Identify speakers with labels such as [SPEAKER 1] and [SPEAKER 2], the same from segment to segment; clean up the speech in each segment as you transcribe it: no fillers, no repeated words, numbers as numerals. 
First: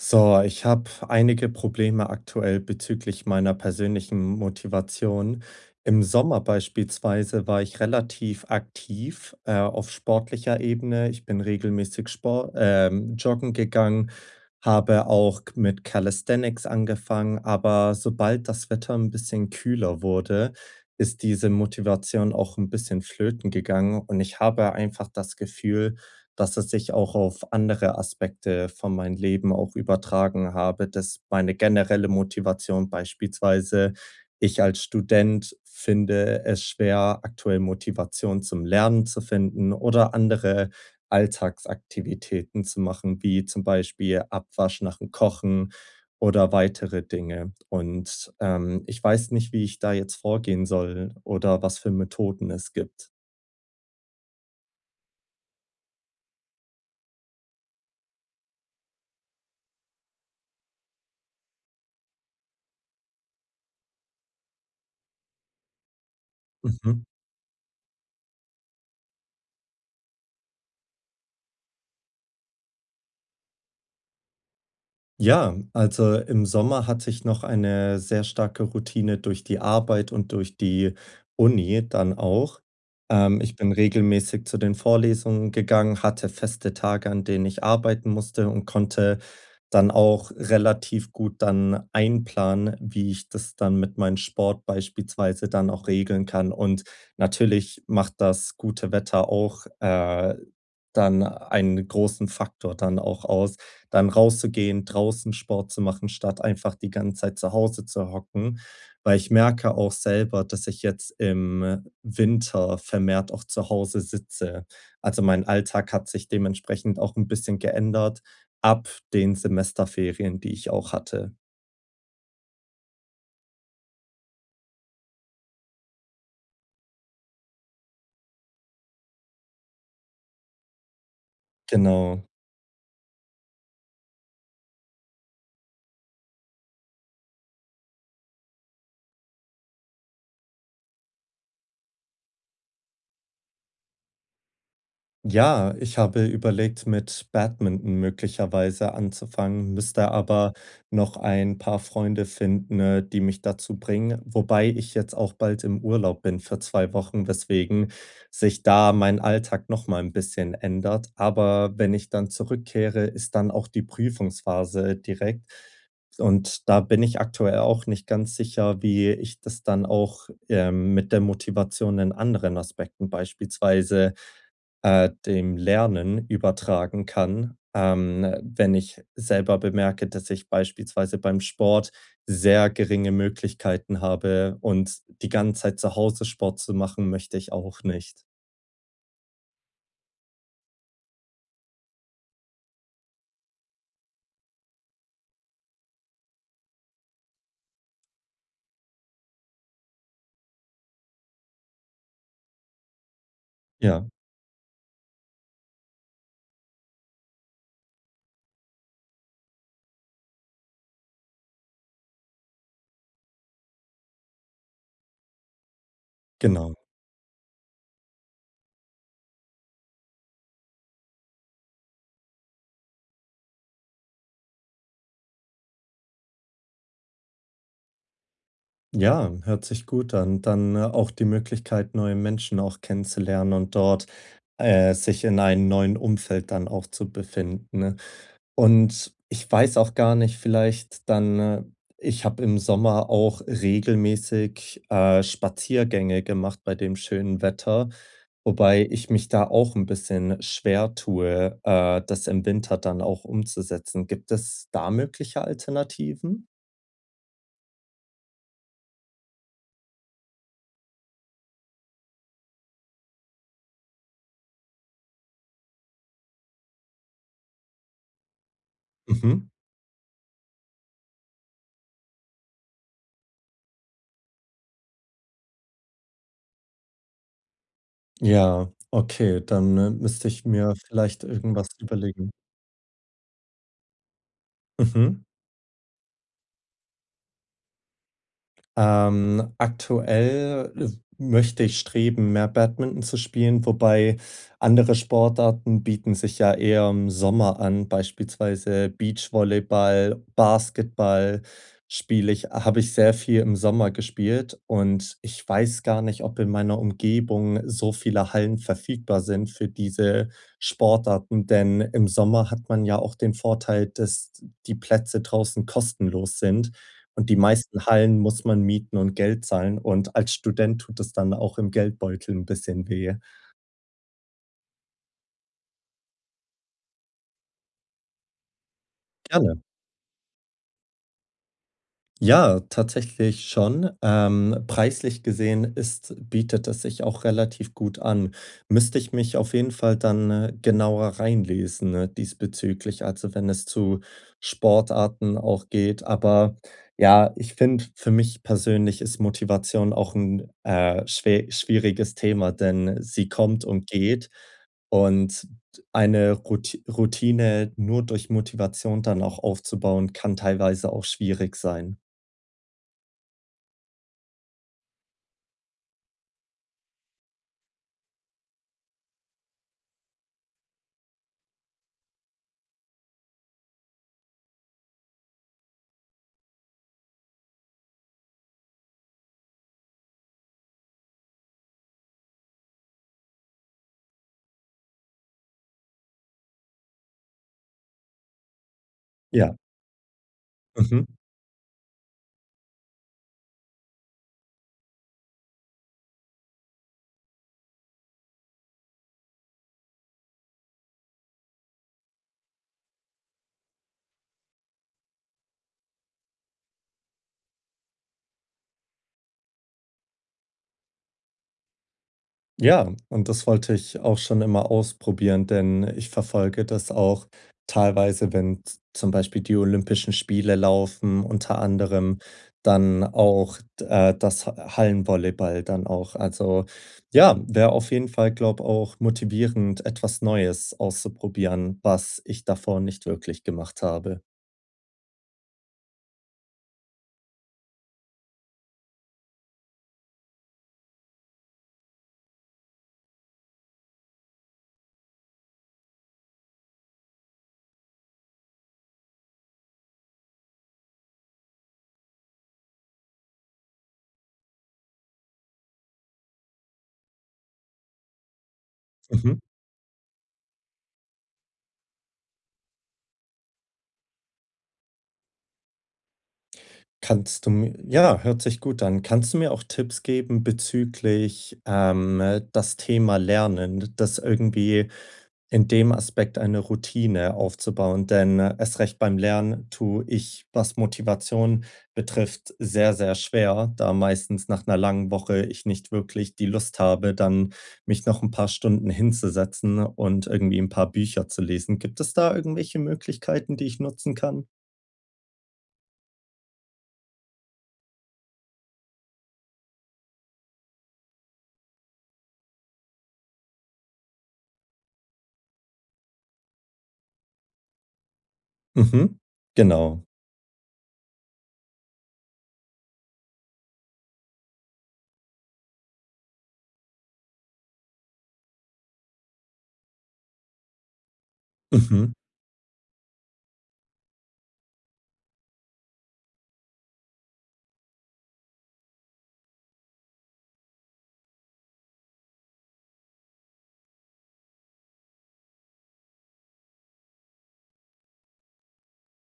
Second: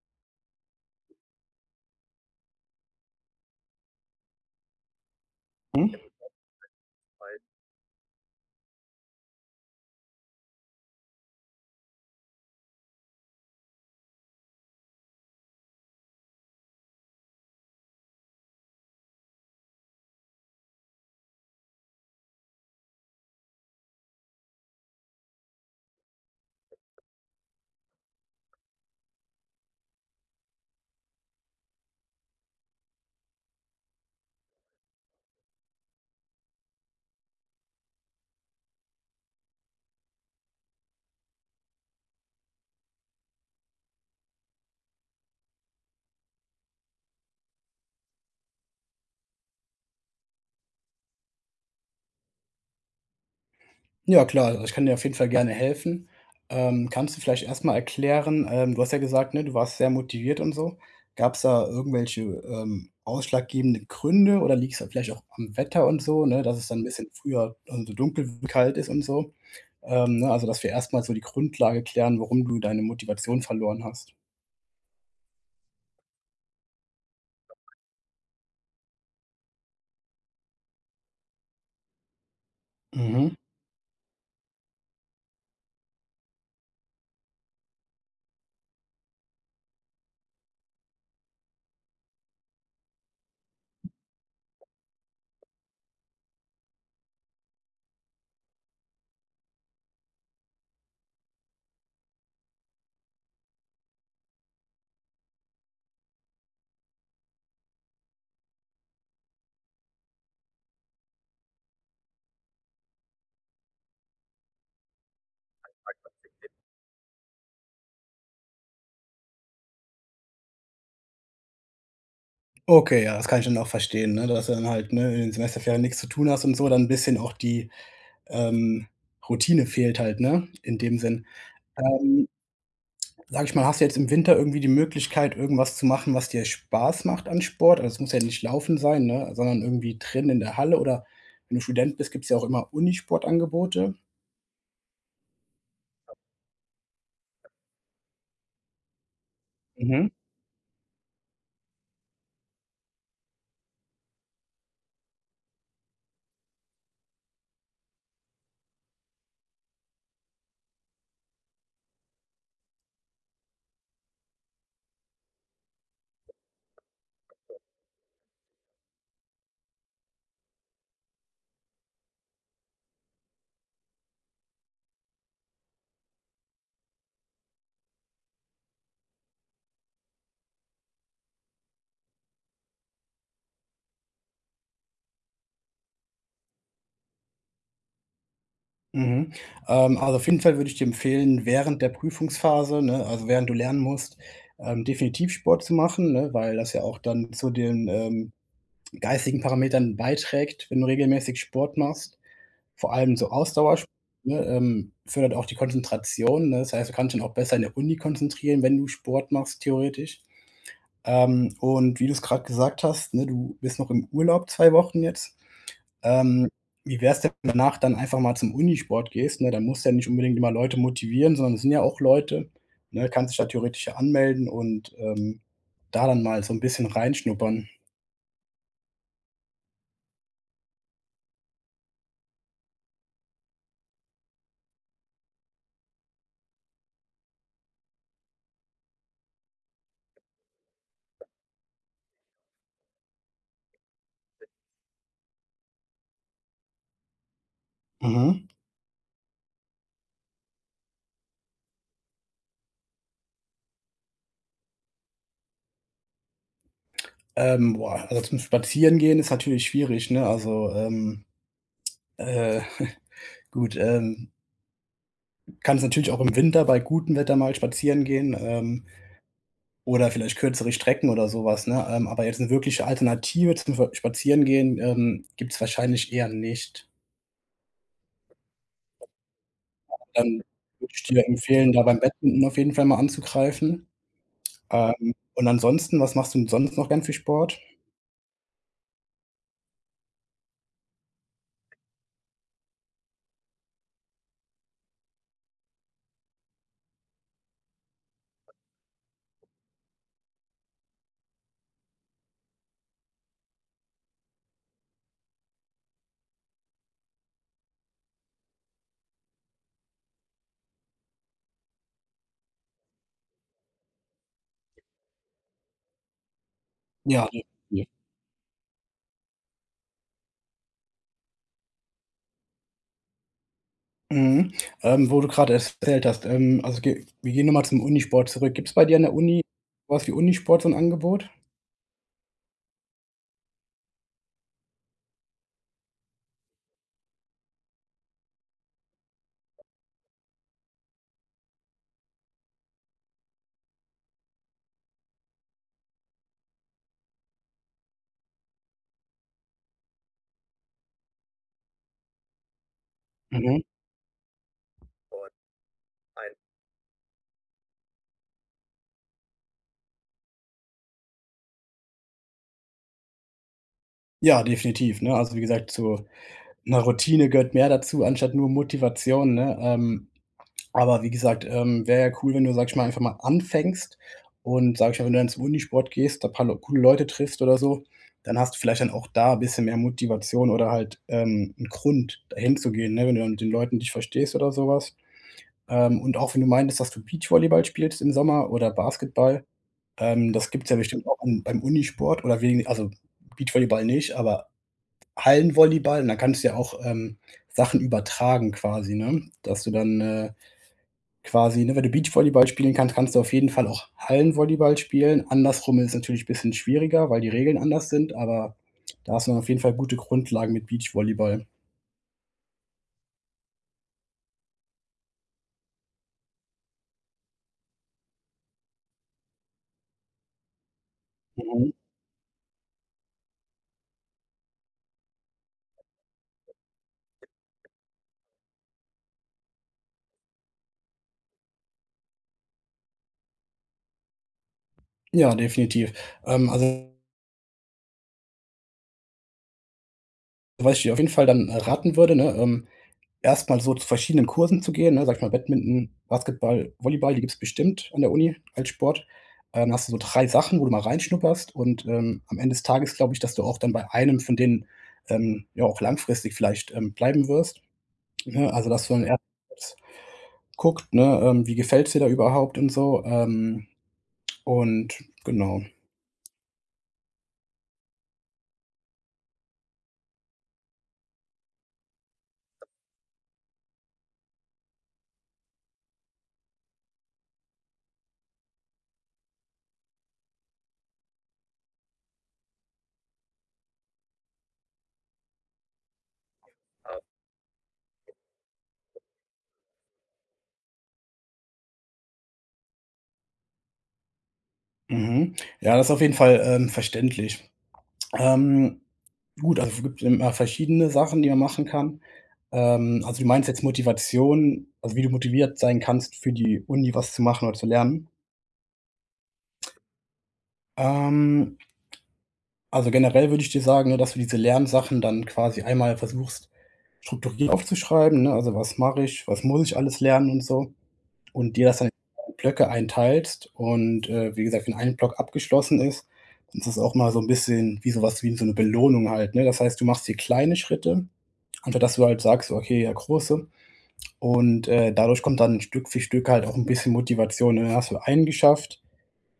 [SPEAKER 1] So, ich habe einige Probleme aktuell bezüglich meiner persönlichen Motivation.
[SPEAKER 2] Mhm.
[SPEAKER 1] Im Sommer beispielsweise war ich relativ aktiv, auf sportlicher Ebene. Ich bin regelmäßig Sport, joggen gegangen, habe auch mit Calisthenics angefangen, aber sobald das Wetter ein bisschen kühler wurde, ist diese Motivation auch ein bisschen flöten gegangen und ich habe einfach das Gefühl, dass es sich auch auf andere Aspekte von meinem Leben auch übertragen habe, dass meine generelle Motivation beispielsweise ich als Student finde es schwer, aktuell Motivation zum Lernen zu finden oder andere Alltagsaktivitäten zu machen, wie zum Beispiel Abwasch nach dem Kochen oder weitere Dinge. Und, ich weiß nicht, wie ich da jetzt vorgehen soll oder was für Methoden es gibt.
[SPEAKER 2] Ja klar, also ich kann dir auf jeden Fall gerne helfen. Kannst du vielleicht erstmal erklären, du hast ja gesagt, ne, du warst sehr motiviert und so. Gab's da irgendwelche, ausschlaggebenden Gründe oder liegt's da vielleicht auch am Wetter und so, ne, dass es dann ein
[SPEAKER 1] Mhm.
[SPEAKER 2] bisschen früher also, so dunkel wird, kalt ist und so? Ne, also, dass wir erstmal so die Grundlage klären, warum du deine Motivation verloren hast.
[SPEAKER 1] Ja, also im Sommer hatte ich noch eine sehr starke Routine durch die Arbeit und durch die Uni dann auch.
[SPEAKER 2] Mhm.
[SPEAKER 1] Ich bin regelmäßig zu den Vorlesungen gegangen, hatte feste Tage, an denen ich arbeiten musste und konnte dann auch relativ gut dann einplanen, wie ich das dann mit meinem Sport beispielsweise dann auch regeln kann. Und natürlich macht das gute Wetter auch, dann einen großen Faktor dann auch aus, dann rauszugehen, draußen Sport zu machen, statt einfach die ganze Zeit zu Hause zu hocken. Weil ich merke auch selber, dass ich jetzt im Winter vermehrt auch zu Hause sitze. Also mein Alltag hat sich dementsprechend auch ein bisschen geändert. Ab den Semesterferien, die ich auch hatte.
[SPEAKER 2] Okay, ja, das kann ich dann auch verstehen, ne, dass du dann halt, ne, in den Semesterferien nichts zu tun hast und so, dann ein bisschen auch die, ähm, Routine fehlt halt, ne, in dem Sinn.
[SPEAKER 1] Genau.
[SPEAKER 2] Ähm, Sage ich mal, hast du jetzt im Winter irgendwie die Möglichkeit, irgendwas zu machen, was dir Spaß macht an Sport? Also, es muss ja nicht Laufen sein, ne, sondern irgendwie drin in der Halle oder wenn du Student bist, gibt's ja auch immer Unisportangebote.
[SPEAKER 1] Ja, ich habe überlegt, mit Badminton möglicherweise anzufangen,
[SPEAKER 2] Mhm,
[SPEAKER 1] müsste aber noch ein paar Freunde finden, die mich dazu bringen, wobei ich jetzt auch bald im Urlaub bin für 2 Wochen, weswegen sich da mein Alltag noch mal ein bisschen ändert. Aber wenn ich dann zurückkehre, ist dann auch die Prüfungsphase direkt und da bin ich aktuell auch nicht ganz sicher, wie ich das dann auch, mit der Motivation in anderen Aspekten, beispielsweise dem Lernen übertragen kann. Wenn ich selber bemerke, dass ich beispielsweise beim Sport sehr geringe Möglichkeiten habe und die ganze Zeit zu Hause Sport zu machen, möchte ich auch nicht.
[SPEAKER 2] mhm. Also, auf jeden Fall würde ich dir empfehlen, während der Prüfungsphase, ne, also während du lernen musst, definitiv Sport zu machen, ne, weil das ja auch dann zu den, geistigen Parametern beiträgt, wenn du regelmäßig Sport machst. Vor allem so Ausdauersport,
[SPEAKER 1] Ja,
[SPEAKER 2] ne, fördert auch die Konzentration, ne? Das heißt, du kannst dich dann auch besser in der Uni konzentrieren, wenn du Sport machst, theoretisch. Und wie du es gerade gesagt hast, ne, du bist noch im Urlaub 2 Wochen jetzt. Ähm,
[SPEAKER 1] genau.
[SPEAKER 2] Wie wär's denn, wenn du danach dann einfach mal zum Unisport gehst, ne? Da musst du ja nicht unbedingt immer Leute motivieren, sondern es sind ja auch Leute, ne? Kannst dich da theoretisch ja anmelden und, da dann mal so ein bisschen reinschnuppern.
[SPEAKER 1] Ja, hört sich gut an. Dann auch die Möglichkeit, neue Menschen auch kennenzulernen und dort sich in einem neuen Umfeld dann auch zu befinden, ne? Und ich weiß auch gar nicht, vielleicht dann ich habe im Sommer auch regelmäßig, Spaziergänge gemacht bei dem schönen Wetter,
[SPEAKER 2] Mhm.
[SPEAKER 1] wobei ich mich da auch ein bisschen schwer tue, das im Winter dann auch umzusetzen. Gibt es da mögliche Alternativen?
[SPEAKER 2] Boah, also zum Spazierengehen ist natürlich schwierig, ne? Also, äh, gut, kannst natürlich auch im Winter bei gutem Wetter mal spazieren gehen,
[SPEAKER 1] Mhm.
[SPEAKER 2] oder vielleicht kürzere Strecken oder sowas, ne? Aber jetzt eine wirkliche Alternative zum Ver Spazierengehen, gibt es wahrscheinlich eher nicht.
[SPEAKER 1] Ja, okay, dann, müsste
[SPEAKER 2] Dann
[SPEAKER 1] ich mir
[SPEAKER 2] würde ich dir
[SPEAKER 1] vielleicht irgendwas
[SPEAKER 2] empfehlen, da beim
[SPEAKER 1] überlegen.
[SPEAKER 2] Badminton auf jeden Fall mal anzugreifen.
[SPEAKER 1] Mhm.
[SPEAKER 2] Und ansonsten, was machst du sonst noch gern für Sport?
[SPEAKER 1] Aktuell möchte ich streben, mehr Badminton zu spielen, wobei andere Sportarten bieten sich ja eher im Sommer an, beispielsweise Beachvolleyball, Basketball spiele ich habe ich sehr viel im Sommer gespielt und ich weiß gar nicht, ob in meiner Umgebung so viele Hallen verfügbar sind für diese Sportarten, denn im Sommer hat man ja auch den Vorteil, dass die Plätze draußen kostenlos sind.
[SPEAKER 2] Ja,
[SPEAKER 1] Und die meisten Hallen muss man mieten und Geld zahlen und als Student tut es dann auch im Geldbeutel ein bisschen weh.
[SPEAKER 2] mhm. Wo du gerade erzählt hast, also ge wir gehen nochmal zum Unisport zurück. Gibt's bei dir an der Uni
[SPEAKER 1] Gerne.
[SPEAKER 2] so was wie Unisport, so 'n Angebot?
[SPEAKER 1] Ja, tatsächlich schon. Preislich gesehen ist bietet es sich auch relativ gut an. Müsste ich mich auf jeden Fall dann, genauer reinlesen, ne, diesbezüglich, also wenn es zu Sportarten auch geht. Aber ja, ich finde, für mich persönlich ist Motivation auch ein schwer schwieriges Thema, denn sie
[SPEAKER 2] Mhm.
[SPEAKER 1] kommt und geht. Und eine Ruti Routine nur durch Motivation dann auch aufzubauen, kann teilweise auch schwierig sein.
[SPEAKER 2] Ja, definitiv, ne? Also, wie gesagt, zu 'ner Routine gehört mehr dazu anstatt nur Motivation, ne? Aber wie gesagt, wäre ja cool, wenn du, sag ich mal, einfach mal anfängst und, sag ich mal, wenn du dann zum Unisport gehst, da paar Leu coole Leute triffst oder so, dann hast du vielleicht dann auch da bisschen mehr Motivation oder halt, 'n Grund, dahin zu gehen, ne, wenn du dann mit den Leuten dich verstehst oder so was. Und auch wenn du meintest, dass du Beachvolleyball spielst im Sommer oder Basketball,
[SPEAKER 1] Ja,
[SPEAKER 2] das gibt's ja bestimmt
[SPEAKER 1] mhm.
[SPEAKER 2] auch an beim Unisport oder wegen also Beachvolleyball nicht, aber Hallenvolleyball und da kannst du ja auch, Sachen übertragen quasi, ne? Dass du dann, quasi, ne? Wenn du Beachvolleyball spielen kannst, kannst du auf jeden Fall auch Hallenvolleyball spielen. Andersrum ist es natürlich bisschen schwieriger, weil die Regeln anders sind, aber da hast du dann auf jeden Fall gute Grundlagen mit Beachvolleyball.
[SPEAKER 1] Ja, und das wollte ich auch schon immer ausprobieren, denn ich verfolge das auch teilweise, wenn z zum Beispiel die Olympischen Spiele laufen, unter
[SPEAKER 2] Mhm.
[SPEAKER 1] anderem dann auch, das Ha Hallenvolleyball dann auch. Also, ja, wäre auf jeden Fall, glaube ich, auch motivierend, etwas Neues auszuprobieren, was ich davor nicht wirklich gemacht habe.
[SPEAKER 2] Ja, definitiv. Also was ich dir auf jeden Fall dann raten würde, ne, erst so zu verschiedenen Kursen zu gehen, ne, sag ich mal, Badminton, Basketball, Volleyball, die gibt's bestimmt an der Uni als Sport. Hast du so 3 Sachen, wo du mal reinschnupperst und, am Ende des Tages glaube ich, dass du auch dann bei einem von denen, ja auch langfristig vielleicht, bleiben wirst, ne? Also, dass man erst guckt, ne, wie gefällt's dir da überhaupt und so, und genau.
[SPEAKER 1] Kannst du mi ja, hört sich gut an. Kannst du mir auch Tipps geben bezüglich, das Thema Lernen, das irgendwie in dem Aspekt eine Routine aufzubauen? Denn erst recht beim Lernen tue ich, was Motivation betrifft, sehr, sehr schwer, da meistens nach einer langen Woche ich nicht wirklich die Lust habe, dann mich noch ein paar Stunden hinzusetzen und irgendwie ein paar Bücher zu lesen. Gibt es da irgendwelche Möglichkeiten, die ich nutzen kann?
[SPEAKER 2] Mhm. Ja, das ist auf jeden Fall, verständlich. Ähm Gut, also es gibt immer verschiedene Sachen, die man machen kann. Also du meinst jetzt Motivation, also wie du motiviert sein kannst, für die Uni was zu machen oder zu lernen?
[SPEAKER 1] Mhm. Genau.
[SPEAKER 2] Ähm, also generell würde ich dir sagen, ne, dass du diese Lernsachen dann quasi einmal versuchst, strukturiert aufzuschreiben, ne? Also was mache ich, was muss ich alles lernen und so. Und dir das dann
[SPEAKER 1] Mhm.
[SPEAKER 2] in Blöcke einteilst. Und wie gesagt, wenn ein Block abgeschlossen ist, dann ist das auch mal so ein bisschen wie sowas wie so eine Belohnung halt, ne? Das heißt, du machst dir kleine Schritte anstatt dass du halt sagst: „Okay, ja Große“, und, dadurch kommt dann Stück für Stück halt auch ein bisschen Motivation, ne? Dann hast du einen geschafft,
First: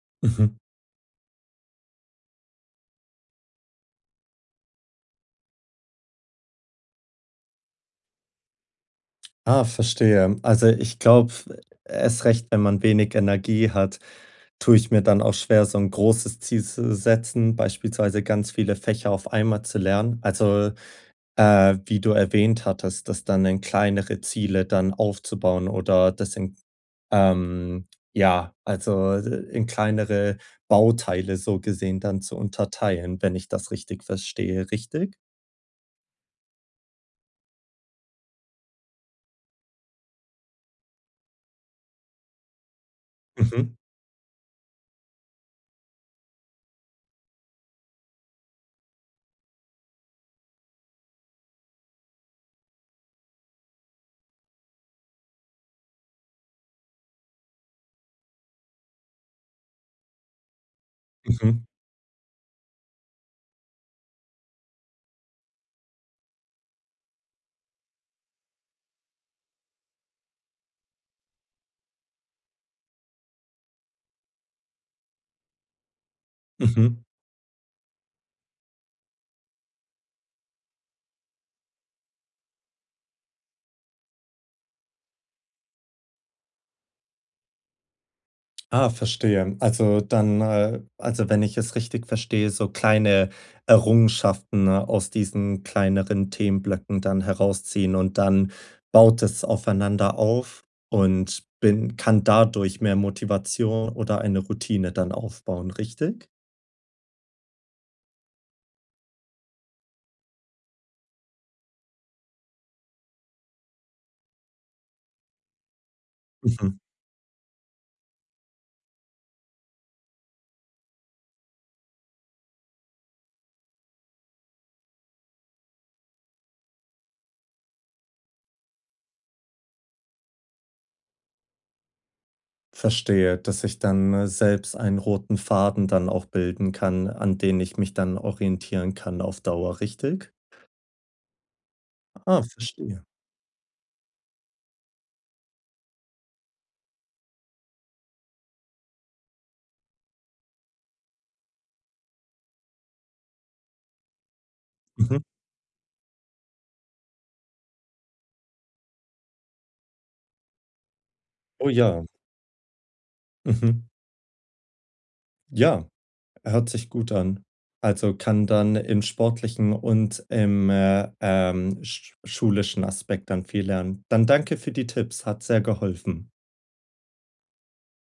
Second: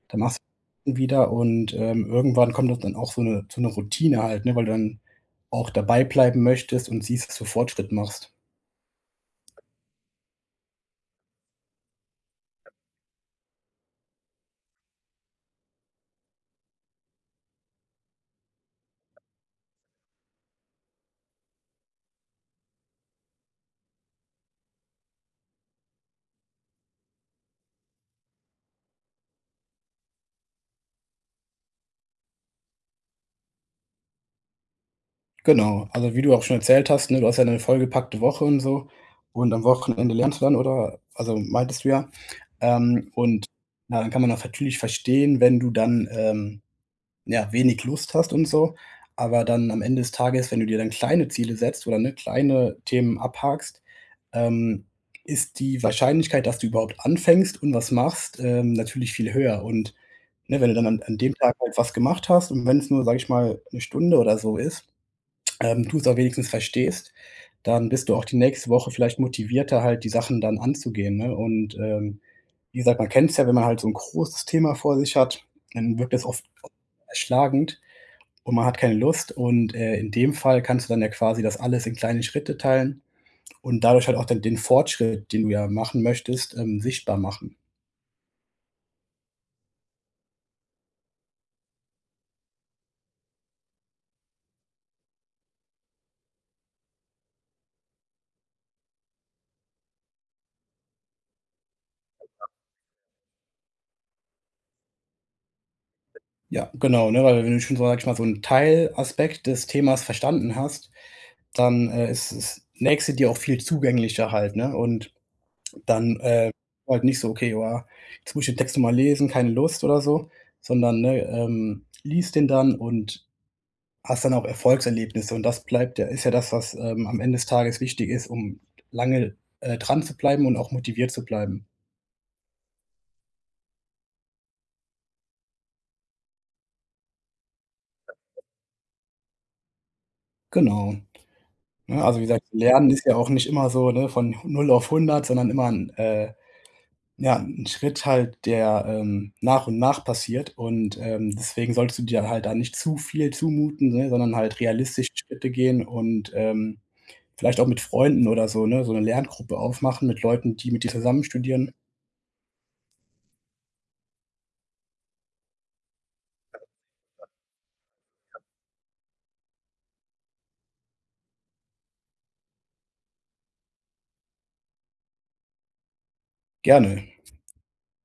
[SPEAKER 2] dann machst
[SPEAKER 1] Mhm.
[SPEAKER 2] du wieder und, irgendwann kommt das dann auch so eine Routine halt, ne, weil du dann auch dabei bleiben möchtest und siehst, dass du Fortschritt machst.
[SPEAKER 1] Ah, verstehe. Also, ich glaube, erst recht, wenn man wenig Energie hat, tue ich mir dann auch schwer, so ein großes Ziel zu setzen, beispielsweise ganz viele Fächer auf einmal zu lernen. Also, wie du erwähnt hattest, das dann in kleinere Ziele dann aufzubauen oder das in ähm, in kleinere Bauteile so gesehen dann zu unterteilen, wenn ich das richtig verstehe, richtig?
[SPEAKER 2] Genau, also, wie du auch schon erzählt hast, ne, du hast ja eine vollgepackte Woche und so und am Wochenende lernst du dann oder also, meintest du ja, ähm, und
[SPEAKER 1] Mhm.
[SPEAKER 2] na dann kann man auch natürlich verstehen, wenn du dann, ja, wenig Lust hast und so. Aber dann am Ende des Tages, wenn du dir dann kleine Ziele setzt oder, ne, kleine Themen abhakst, ähm, ist die Wahrscheinlichkeit, dass du überhaupt anfängst und was machst, natürlich viel höher. Und, ne, wenn du dann an dem Tag
[SPEAKER 1] Mhm.
[SPEAKER 2] halt was gemacht hast und wenn es nur, sage ich mal, 1 Stunde oder so ist, du es auch wenigstens verstehst, dann bist du auch die nächste Woche vielleicht motivierter, halt die Sachen dann anzugehen, ne? Und, wie gesagt, man kennt's ja, wenn man halt so ein großes Thema vor sich hat, dann wirkt das oft
[SPEAKER 1] Mhm.
[SPEAKER 2] erschlagend und man hat keine Lust und, in dem Fall kannst du dann ja quasi das alles in kleine Schritte teilen und dadurch halt auch dann den Fortschritt, den du ja machen möchtest, sichtbar machen.
[SPEAKER 1] Ah, verstehe. Also, wenn ich es richtig verstehe, so kleine Errungenschaften aus diesen kleineren Themenblöcken dann herausziehen und dann baut es aufeinander auf und bin kann dadurch mehr Motivation oder eine Routine dann aufbauen, richtig?
[SPEAKER 2] Ja, genau, ne, weil wenn du schon so, sag ich mal, so einen Teilaspekt des Themas verstanden hast, dann, ist das Nächste dir auch viel zugänglicher halt, ne? Und dann,
[SPEAKER 1] Mhm,
[SPEAKER 2] halt nicht so: „Okay, boah, jetzt muss ich den Text nochmal lesen, keine Lust“, oder so, sondern, ne, liest den dann und hast dann auch Erfolgserlebnisse und das bleibt ja ist ja das, was, am Ende des Tages wichtig ist, um lange, dran zu bleiben und auch motiviert zu bleiben.
[SPEAKER 1] verstehe, dass ich dann, selbst einen roten Faden dann auch bilden kann, an den ich mich dann orientieren kann auf Dauer, richtig?
[SPEAKER 2] Genau. Ne, also wie
[SPEAKER 1] Ah,
[SPEAKER 2] gesagt, Lernen
[SPEAKER 1] verstehe.
[SPEAKER 2] ist ja auch nicht immer so, ne, von 0 auf 100, sondern immer ein ja, 'n Schritt halt, der, nach und nach passiert und, deswegen solltest du dir halt da nicht zu viel zumuten, ne, sondern halt realistisch
[SPEAKER 1] Mhm.
[SPEAKER 2] Schritte gehen und, vielleicht auch mit Freunden oder so, ne, so 'ne Lerngruppe aufmachen mit Leuten, die mit dir zusammen
[SPEAKER 1] Oh
[SPEAKER 2] studieren.
[SPEAKER 1] ja. Mhm. Ja. Hört sich gut an. Also, kann dann im sportlichen und im, schulischen Aspekt dann viel lernen. Dann danke für die Tipps, hat sehr geholfen.
[SPEAKER 2] Gerne.